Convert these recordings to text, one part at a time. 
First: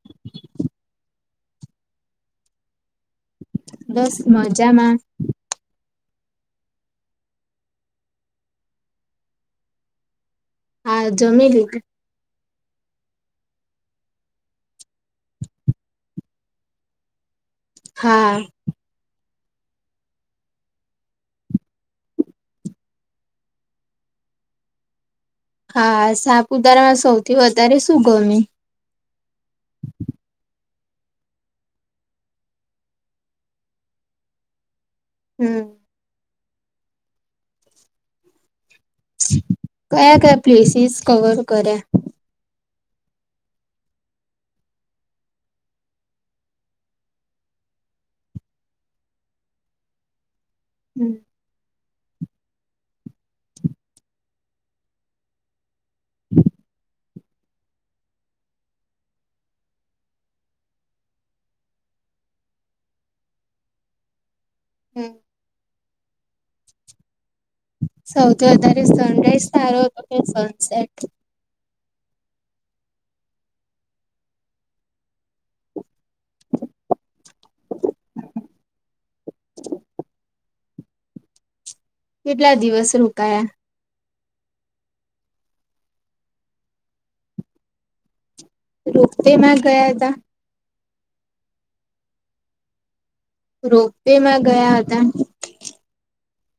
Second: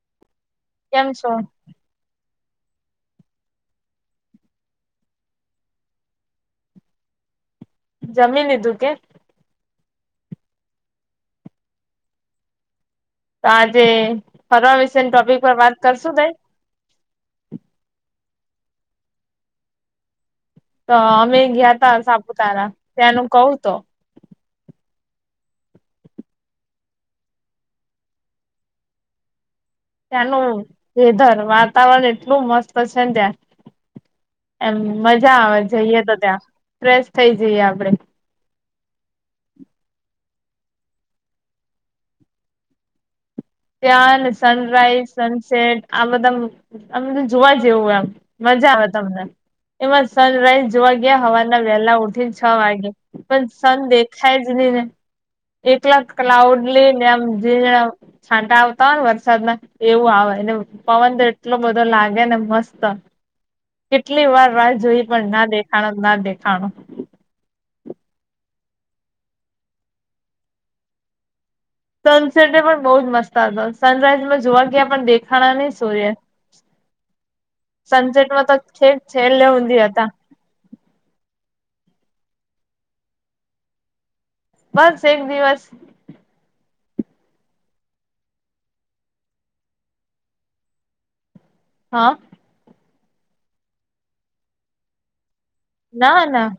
[inaudible] કેમ છો. બસ મજામાં. જમીલીધું કે. હા. જમી લીધુ. સાજે ફરવા વિશેની ટોપિક પર વાત કરશું તઈ હા. તો અમે ગયા તા સાપુતારા. ત્યાંનું કવ તો હા. સાપુતારામાં સૌથી વધારે શું ગમે. ત્યાંનું વેધર. વાતાવરણ એટલું મસ્ત છે ને ત્યાં. એમ મજા આવે હમ જઈએ તો ત્યાં. ફ્રેશ થઇ જઈએ આપડે. કયા કયા પ્લેસીસ કવર કર્યો. ત્યાં ને સનરાઈઝ સનસેટ આ બધા અમ તો જોવા જેવું એમ. મજા આવે તમને. એમાં સનરાઈઝ જોવા હમ ગયા હવાના વહેલા ઉઠીને છ વાગે. પણ સન દેખાય જ નહી ને. એકલા જ ક્લાઉડલી ને એમ ઝીણા છાંટા આવતા હોય ને વરસાદના એવું આવે ને પવન એટલો બધો લાગે ને મસ્ત. કેટલી વાર રાહ જોઈ હમ. પણ ના દેખાણો ના દેખાણો. સૌથી વધારે સનરાઈઝ સારો હતો કે સનસેટ? સનસેટને પણ બહ જ મસ્ત આવતો સનરાઈઝમાં જોવા ગયાં પણ દેખાણા નહી સૂર્ય. સનસેટમાં તો છેક છેલ ઊંધી હતા. કેટલા દિવસ રોકાયા? બસ એક દિવસ રોપવે મે ગયા ત હા રોપવે માં ગયા હતા. ના ના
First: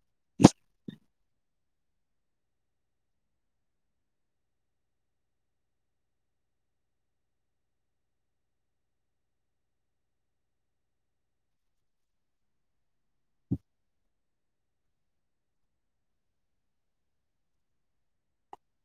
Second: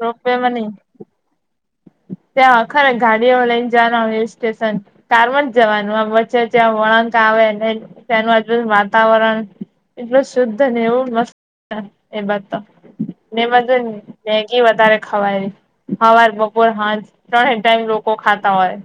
રોપવે મા નઈ. ત્યાં ખરા ગાડી વાળને જના હિલ સ્ટેશન. કારમાં જ જવાનું આ વચ્ચે વચ્ચે વળંક આવે ને ત્યાનું આજબ વાતાવરણ એટલું શુદ્ધ ને એવું મસ્ત એ બધ ને બધુંને મેગી વધારે ખવાય હવાર બોલ હા ત્રણે ટાઈમ લોકો ખાતા હોય.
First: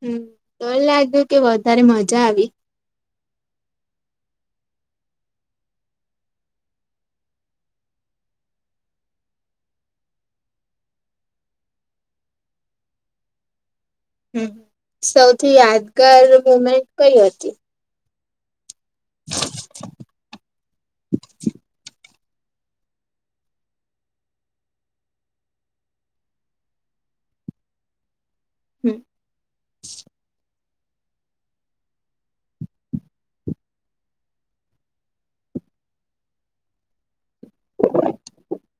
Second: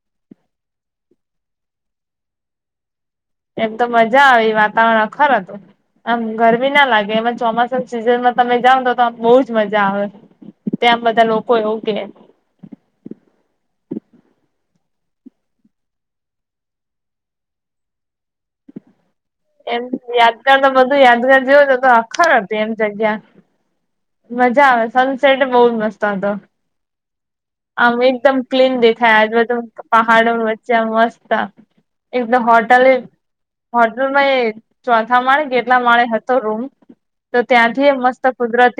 હમ મને લાગ્યું કે વધારે મજા આવી. એમ તો મજા આવી વાતાવરણ અખર હતું. આમ ગરમી ના લાગે એમાં ચોમાસા સીઝનમાં તમે જાવ તો તો આ બહુજ મજા આવે. ત્યાં બધા લોકો એવું કે હમ સૌથી યાદગાર મુમેન્ટ કઈ હતી? એમ યાદગાર તો બધું યાદગાર જેવો જ હતું. ખરાબ બે એમ જગ્યા મજા આવે સનસેટ બહ જ મસ્ત હતો આમ એકદમ ક્લીન હમ દેખાય આજ બધ પહાડો વચ્ચે મસ્ત એકદ હોટલ હોટેલમાં એ ચોથા માળે કેટલા માળે હતો રૂમ. તો ત્યાંથી મસ્ત કુદરત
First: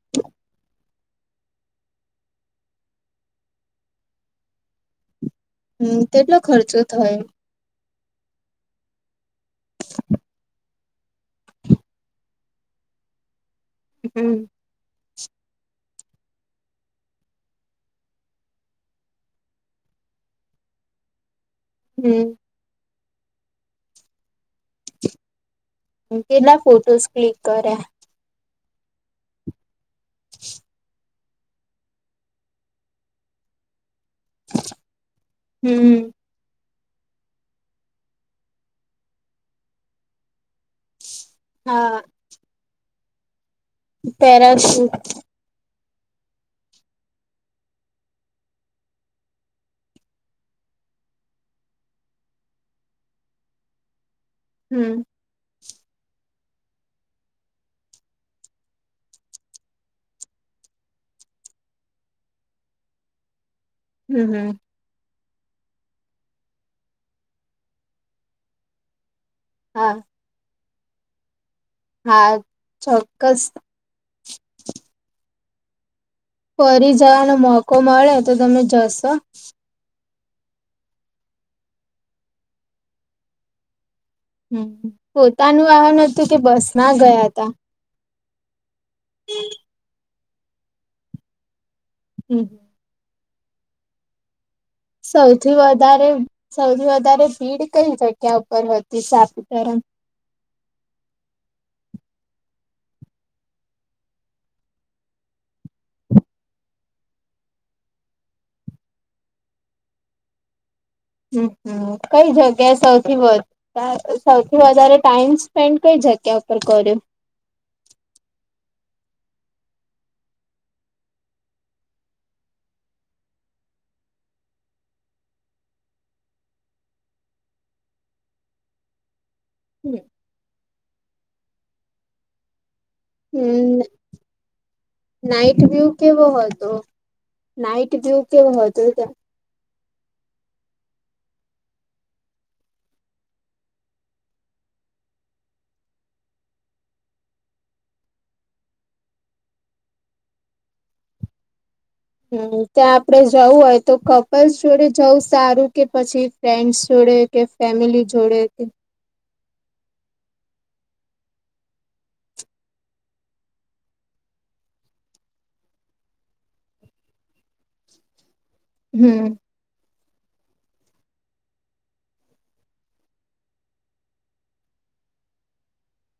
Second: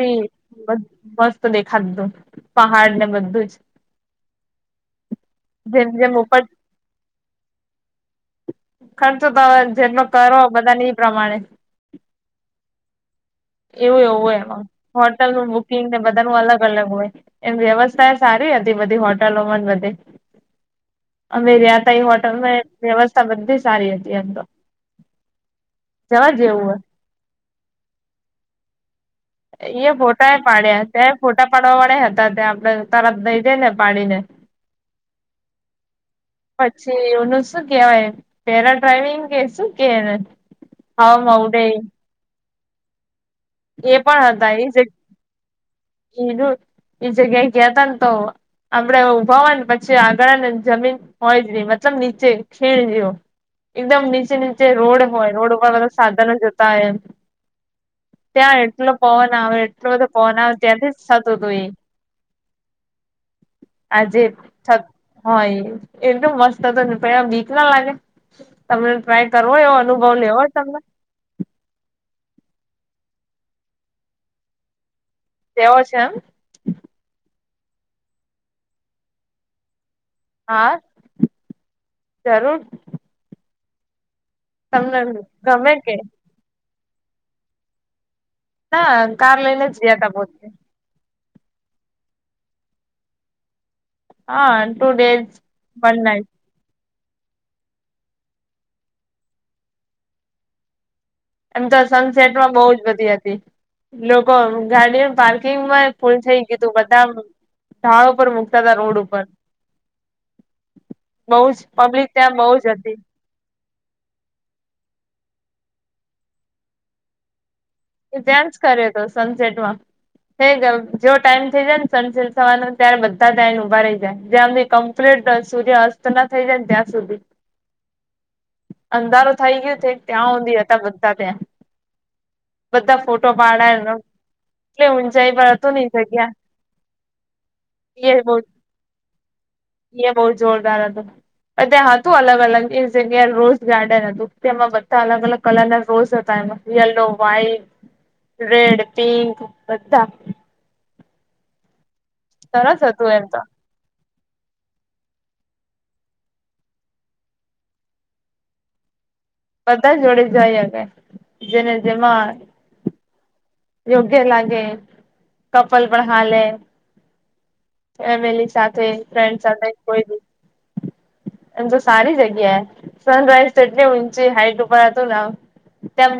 તો દેખાતુ હતુ પહાડ ને બધું જ જેમ હમ જેમ કેટલો ઉપર ખર્ચો થયો? ખર્ચો તો હ જેટલો કરો બધા પ્રમાણે એવું એવું હોય હમ એમાં હોટલ નું બુકિંગ ને બધા ન અલગ અલગ હોય. એમ વ્યવસ્થા સારી હતી બધી હોટલોમાં બધી અમે ક હોટલ હમ માં વ્યવસ્થા બધી સારી હતી એમ તો જવા કેટલા જેવું ફોટોઝ ક્લિક કર્યા? એ ફોટા પાડ્યા ત્યાંય ફોટા પાડવા વાળા હતા ત્યાં આપણે તરત દઈ જઈ ને પાડીને. હમ પછી એનું શું કેવાય પેરા ડ્રાઈવિંગ કે શું કેને હ હ હા એ પેરાશૂટ એનું એ જગ્યા એ ગયા તા ને તો આપડે ઊભા ને પછી આગળ ને જમીન હોય જ નહી મતલબ નીચે ખીણ જેવો એકદમ નીચે નીચે હમ રોડ હોય રોડ ઉપર બ સાધનો જતા હોય એમ ત્યાં એટલો પવન આવે એટલો બધો પવન આવે ત્યાંથી થતું હતું એ આજે હમ હમ હય એટલું મસ્ત હત પે બીક ના લાગે તમને કરો એ હા અનુભવ લેવોય તમને હા ચોક્કસ લેવો છે એમ ફરી જવાનો મોકો મળે તો તમે જશો? હા જરૂર હમ તમને પોતાનું ગમે આન હતું કે બસ માં ગયા હતા ના કાર લઈને જયા ત પહ હમ હા ટુ ડેઝ સૌથી વન વધારે નાઈટ સૌથી વધારે ભીડ કઈ જગ્યા ઉપર હતી સાાપીતાર એમ તો સનસેટમાં બહુ જ બધી હતી લોકો ગાડી પાર્કિંગમાં ફૂલ થઈ ગય તું બધા ાળો પર મુૂકતા ત રોડ ઉપર બહુ હમ જ હમ પબ્લિક કઈ ત્યાં બહુ જ જગ્યા હતી સૌથી વધ સૌથી વધારે ટાઈમ સ્પેન્ડ કઈ જગ્યા ઉપર કર્યું ત્યાં જ કર્યો હતો સનસેટમાં હે જો ટાઈમ થઈ જાય ને સ સલ થવાનો ત્યારે બધા જને ઉભા રહી જાય જેમ ક પ્લેટ સુધી અસ્ત ના થઈ જાય ને ત્યાં સુધી અંધારો થઇ ગયું ત્યાં ઊંધી હતા બધા ત્યાં બધા ફોટો પાડાય ન નાઇટ વ્યૂ કે બ હતો હો નાઇટ એ વ્યુ બહુ કે બ હતો હો ત એ બહુ જોરદાર હતો ત્યાં હતું અલગ અલગ એ જગ્યા રોઝ ગાર્ડન હતું તેમાં બધા અલગ અલગ કલર ના રોઝ હતા એમાં યલો વ્હાઈટ રેડ પિંક બધા હમ સરસ ત્યાં હતું આપડે એમ તો જવું હોય તો ક બસ જોડે જઉં સારું કે પછી ફ્રેન્ડસ જોડે કે ફેમિલી જોડે બધા જોડે જાયગ જેને જેમાં યોગ્ય લાગે કપલ પણ હાલે ફેમિલી સાથે તે હમ ફન્ડ સાથે કોઈ એમ તો સારી જગ્યાએ સનરાઈઝ તો એટલી ઊંચી હાઈટ ઉપર હતું ને તેમ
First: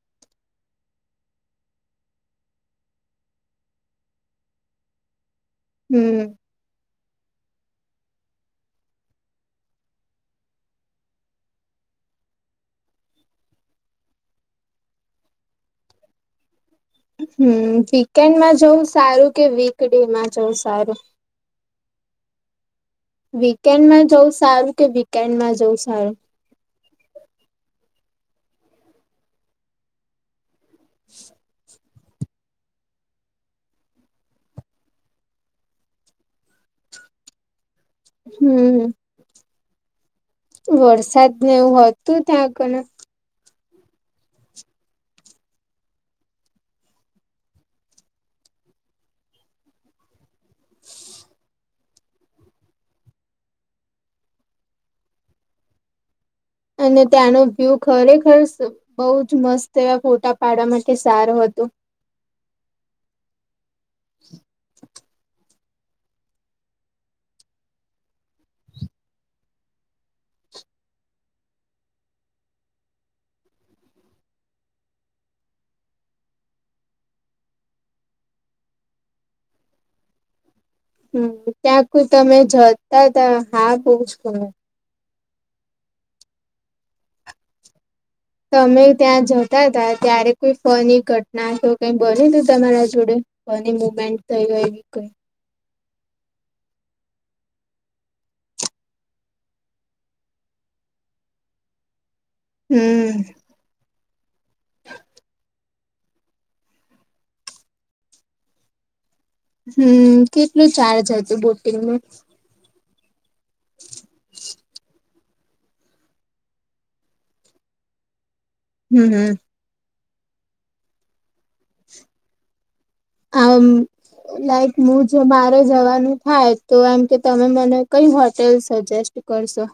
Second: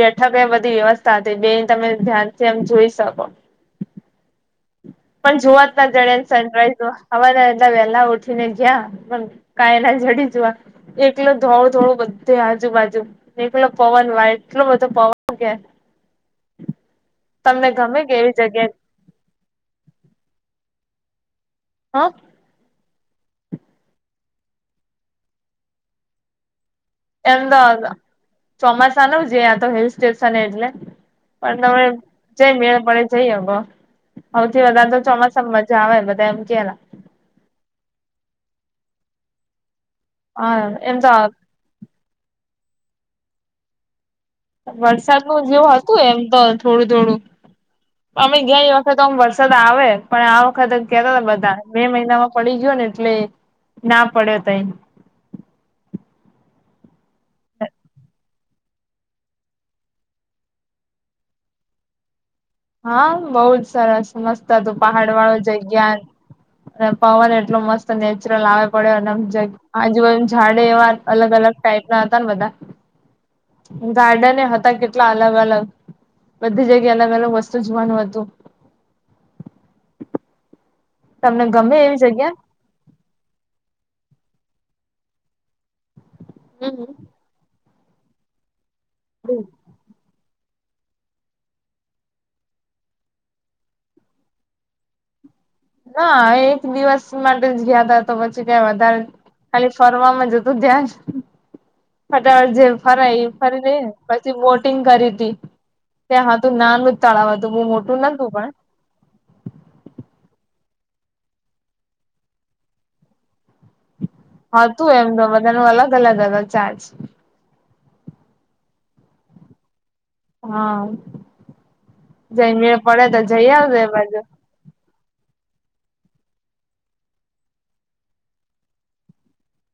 બેઠકે બધી વ્યવસ્થા હતી બે તમે ધ્યાનથી એમ જોઈ શકો પણ જોવા જ ના હમ જણ્યા સનરાઈઝ હવા એટલા વેલા ઉઠી ને ગયા પણ કાઈ ના જડી જવા એકલ ધોળું ધોળું બધે આજુબાજુ નીલો પવન વાય એટલોું બધો પવન કે હમ તમને ગમે કે એવી વીકેન્ડમાં જગ્યા જવું સારું કે વીકડે માં જવું સારું હા વીકેન્ડમાં જવું સારું કે વીકેન્ડમાં જવું સારું એમ તો ચોમાસા ન છે તો હિલ સ્ટેશન એટલે પણલા જઈ મેળ પડે જઈ હગો સૌથી વધારે તો ચોમાસામાં મજા આવે બધા એમ કેલા હમ હા એમ તો વરસાદને એવું હતું ત્યાં આગળ વરસાદ ન જેવ હતું એમ તો થોડું થોડું અમે ગયા એ વખતે તો આમ વરસાદ આવે પણ ખતમ કેતા હતા બધા મે મહિનામાં પડી ગયો ને એટલે ના પડ્યો ત અને ત્યાંનો વ્યુ ખરેખર છે બઉ જ મસ્ત એવા ફોટા પાડવા માટે સારું હતોું હા બહુ જ સરસ મસ્ત હતું પહાડ વાળો જગ્યા અને પવન એટલો મસ્ત નેચરલ આવે પડ્યો અનેમ જગ્યા આજુ ઝાડે એવા અલગ અલગ ટાઈપ ના હતા ને બધા ગાર્ડન એ હતા કેટલા અલગ અલગ બધી જગ્યા અલગ અલગ વસ્તુ સુજવન હતુ હમ તમને ગમે ત્યાં એવી કોઈ જગ્યા તમે જતા ત્યા હા બઉ છને હમ તો અમે ત્યાં જતા હતા ત્યારે કોઈ ફની ઘટના તો કઈ બની તી તમારા જોડે ફની મુમેન્ટ થઈ હોય એવી કઈ ના એક દિવસ માટે જ ગયા તા તો પછી ત્યાં વધારે ખાલી ફરવાવામાં જ હતું ધ્યાન ફટાફટ જે હમ ફરાય એ ફરી લઈને પછી બોટિંગ કરી હતી ત્યાં હતું નાનું જ તળાવ હતું બહુ મોટું નતું પણ હમ્મ કેટલું ચાર્જ હતું બોટિંગ નુ હતું એમ તો પણ એનું અલગ અલગ અલગ ચાર્જ હમ્મ હમ્મ. હા જન્ય આ લાઈક મુ જો મારે જવાનું થાય તો એમ કે તમે મને કઈ હોટેલ સજેસ્ટ કરશો.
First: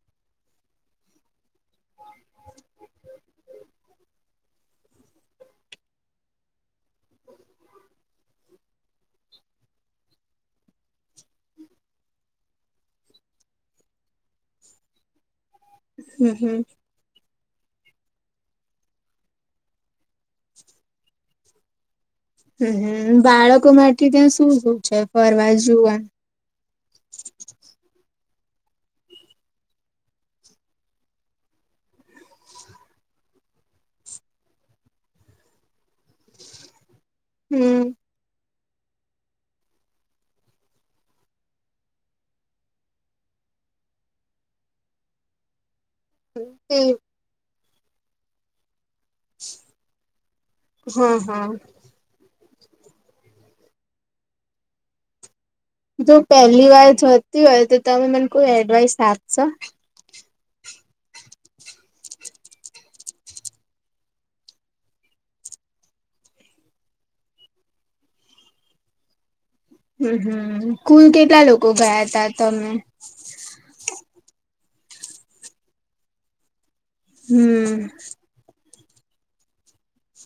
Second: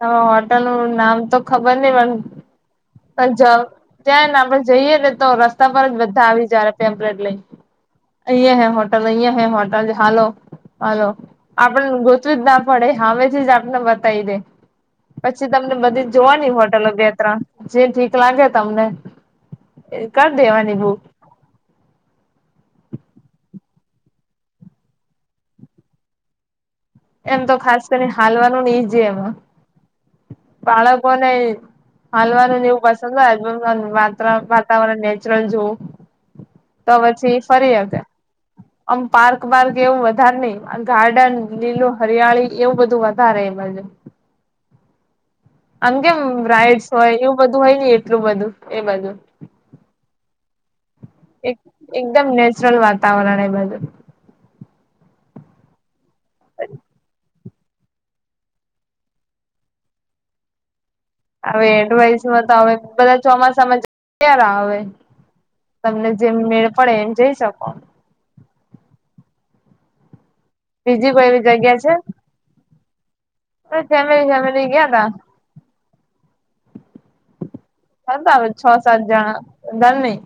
હ હોટલ નું નામ તો ખબર નહિ પણ પણ જ ત્યાં ને આપડે જઈએ ને તો રસ્તા પર જ બધા આવી જ્યારે પેમ્પલેટ લઈન અહીંયા હે હોટલ અહીંયા હે હોટલ હાલો. હાલો આપડે ગોતવું જ ના પડે હામેથી જ આપને બતાવી દે પછી તમને બધી જ હમ હમ જોવાની હોટલો બે ત્રણ જે ઠીક લાગે તમને કર દેવાની બૂક હમ્મ બાળકો માટે ત્યાં શું શું છે ફરવા જોવા એમ તો ખાસ કરીને હાલવાનું એજ હે એમા બાળકોને હાલવાનુંને એવું પસંદ હોય વાતા વાતાવરણ નેચરલ જોવું તો પછી ફરી હમ હકે આમ પાર્ક બારક એવું વધારે નહિ ગાર્ડન લીલો હરિયાળી એવું બધું વધારે એ બાજુ આમ કેમ તે બ્રાઈડસ હોય એવું બધું હોય ને એટલું બધું એ બાજુ હમ્મ હા. એક એકદમ નેચરલ વાતાવરણ એ બાજુ જો પહેલી વાર જતી હોય તો તમે મને કોઈ એડવાઈસ આપશો. હવે એડવાઈસમાં તો હવે બધા ચોમાસામાં જ કેરા હવે તમને જેમ મેળ પડે એમ જઈ શકો હમ્મ હમ્મ કુલ બીજી કોઈ એવી કેટલા લોકો ગયા તા તમે બસ ફેમેલી ફેમેલી ગયા તા હમ્મ. હતા છ સાત જણા વધાર નહી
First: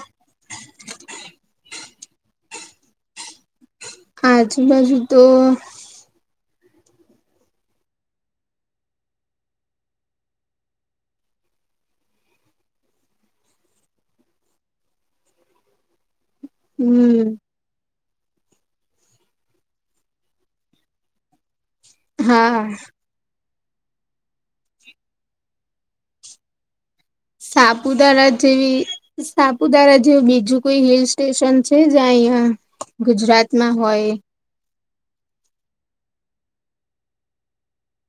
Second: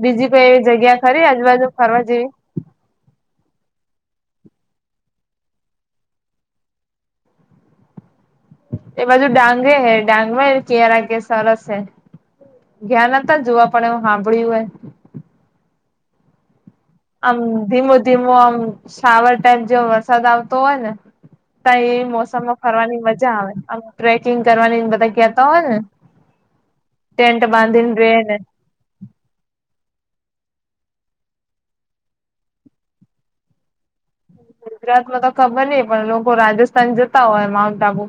બીજી કોઈ એવી જગ્યા ખરી આજુબાજુ ફરવા જેવી આજુ બાજુ તો એ બાજુ ડાંગે હે ડાંગમાં કેરા કે સરસ હે. ગયા નતા જોવા પણ એવું સાંભળ્યું હે હમ આમ ધીમો ધીમો આમ શ્રાવર ટાઈમ જેઓ વરસાદ આવતો હોય ને તઈ હા મોસમમાં ફરવાની મજા આવે આમ ટ્રેકિંગ કરવાની બધા કેતા હોય ને ટેન્ટ બાંધીન રેને ઈ સાપુતારા જેવું બીજું કોઈ હિલ સ્ટેશન છે જ્યાં અહીંયા ગુજરાતમાં હોય એવું ગુજરાતમાં તો ખબર નઈ પણ લોકો રાજસ્થાન જતા હોય માઉન્ટ આબુ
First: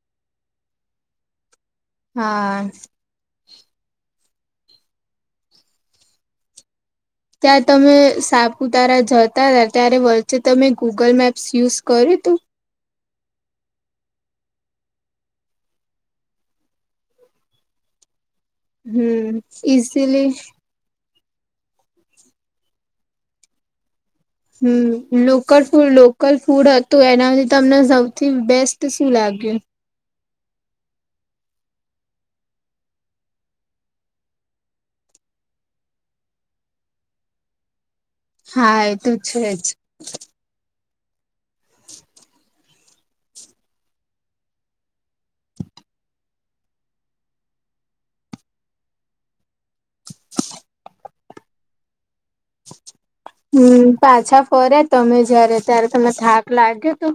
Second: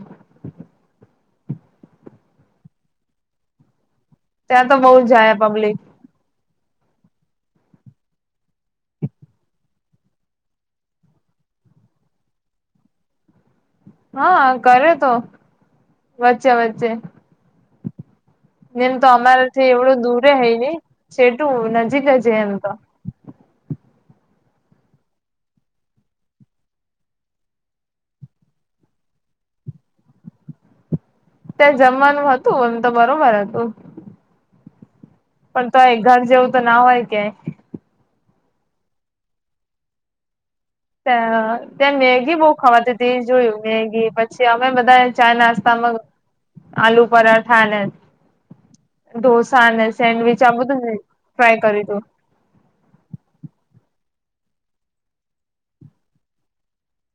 હા. ત્યાં તો બઉ જાય પબ્લિક ત્યાં તમે સાપતારા જતા હતા, ત્યારે વચ્ચે તમે ગુગલ મેપ્સ યુઝ કર્યું તું? હા કર્યો તો, વચ્ચે વચ્ચે. ને એમ તો હમ અમારાથી એવડું ઈઝીલી દૂરે હય ની, છેટું નજીકજ જીયે એમ તો. હમ્મ લોકલ ફૂડ, લોકલ ફૂડ હતું એનાથી તમને સૌથી બેસ્ટ શું લાગ્યું? ત્યાં જમવાનું હતું, એમ તો બરોબર હતું. પણ તોએ ઘર જેવું તો ના હોયકે. હા એ તો છેજ. ત ત્યાં મેગી બહુ ખાવાતી હતી ઈ જોયું, મેગી, પછી અમે બધાએ ચા નાસ્તામાં આલુ પરાઠા ને ઢોસા ને, સેન્ડવીચ આ બધું ટ્રાય કર્યું તું. હમ્મ, પાછા ફર્યા તમે જય્યારે, ત્યારે તમને થાક લાગ્યો તો?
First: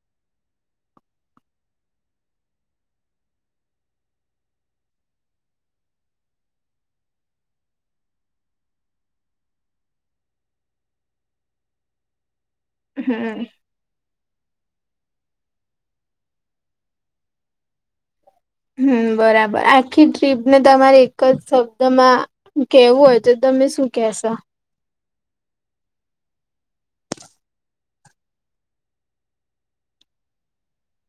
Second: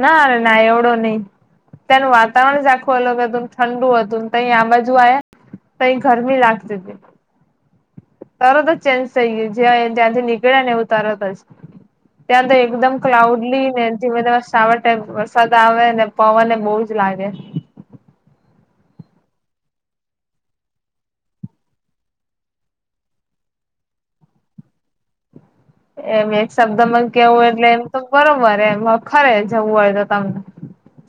ના રે ના એવડો નહી. ત્યાંનું વાતાવરણ જ આખું અલગ હતુંન ઠંડુ હતું, તહીં આ બાજુ આયા પહી ગરમી લાગતી તી. તરત જ ચેન્જ થઈ ગયુ, જ્યારે ત્યાંથી નીકળ્યાને એવું તરત જ, ત્યાં તો એ કદમ હમ ક્લાઉડલી, ને ધીમે ને સાવર ટાઇપ વરસાદ આવે, ને પવનને બહુ જ લાગે. હમ્મ બરાબર, આખી ટ્રીપ ને તમારે એકજ શબ્દમાં કેવું હોય તો, તમે શું કેશો? એમ એક શબ્દ માં કેવું એટલે એમ તો બરોબર એમ, અખરે જવું હોય તો તમન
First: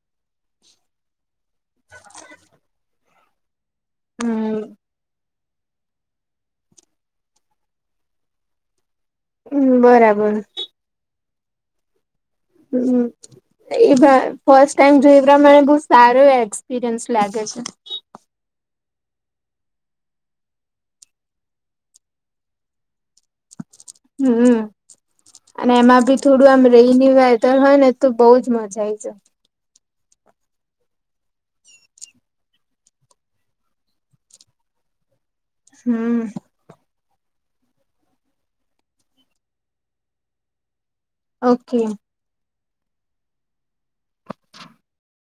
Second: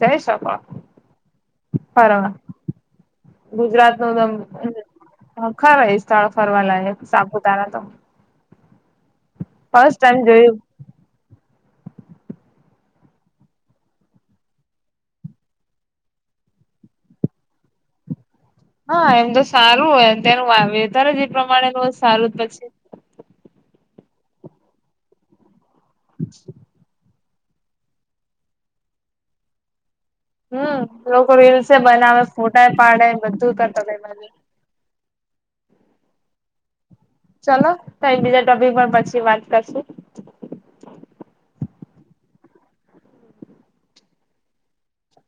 જઈ શકો, પરણ ગુજરાત નો તમ, હમ અ ખર એ સ્થળ ફરવા લાયક સાપુતારા તો. હમ્મ ફર્સ્ટ ટાઈમ બરાબર. જોયું હમ્મ હમ્મ એ ભા, ફર્સ્ટ ટાઈમ જોયુ એ પ્રમાણે બહુ સારો એક્સપિરયન્સ લાગે છે. હા એમ તો સારું હોય, તેનું વા વેધરજ એ પ્રમાણેનું સારુંજ પછી. હમ્મ, અને એમાં ભી થોડું આમ રોહની વે ધર હોયને, તો બઉજ મજા આઈ જો. હમ્મ, લોકો રીલ્સે બનાવે, ફોટાએ પાડે, બધું કરતા એ બહાને. હમ્મ ચલો, કાઈ બીજા ટોપિક પર પછી વાત કરશું. ઓકે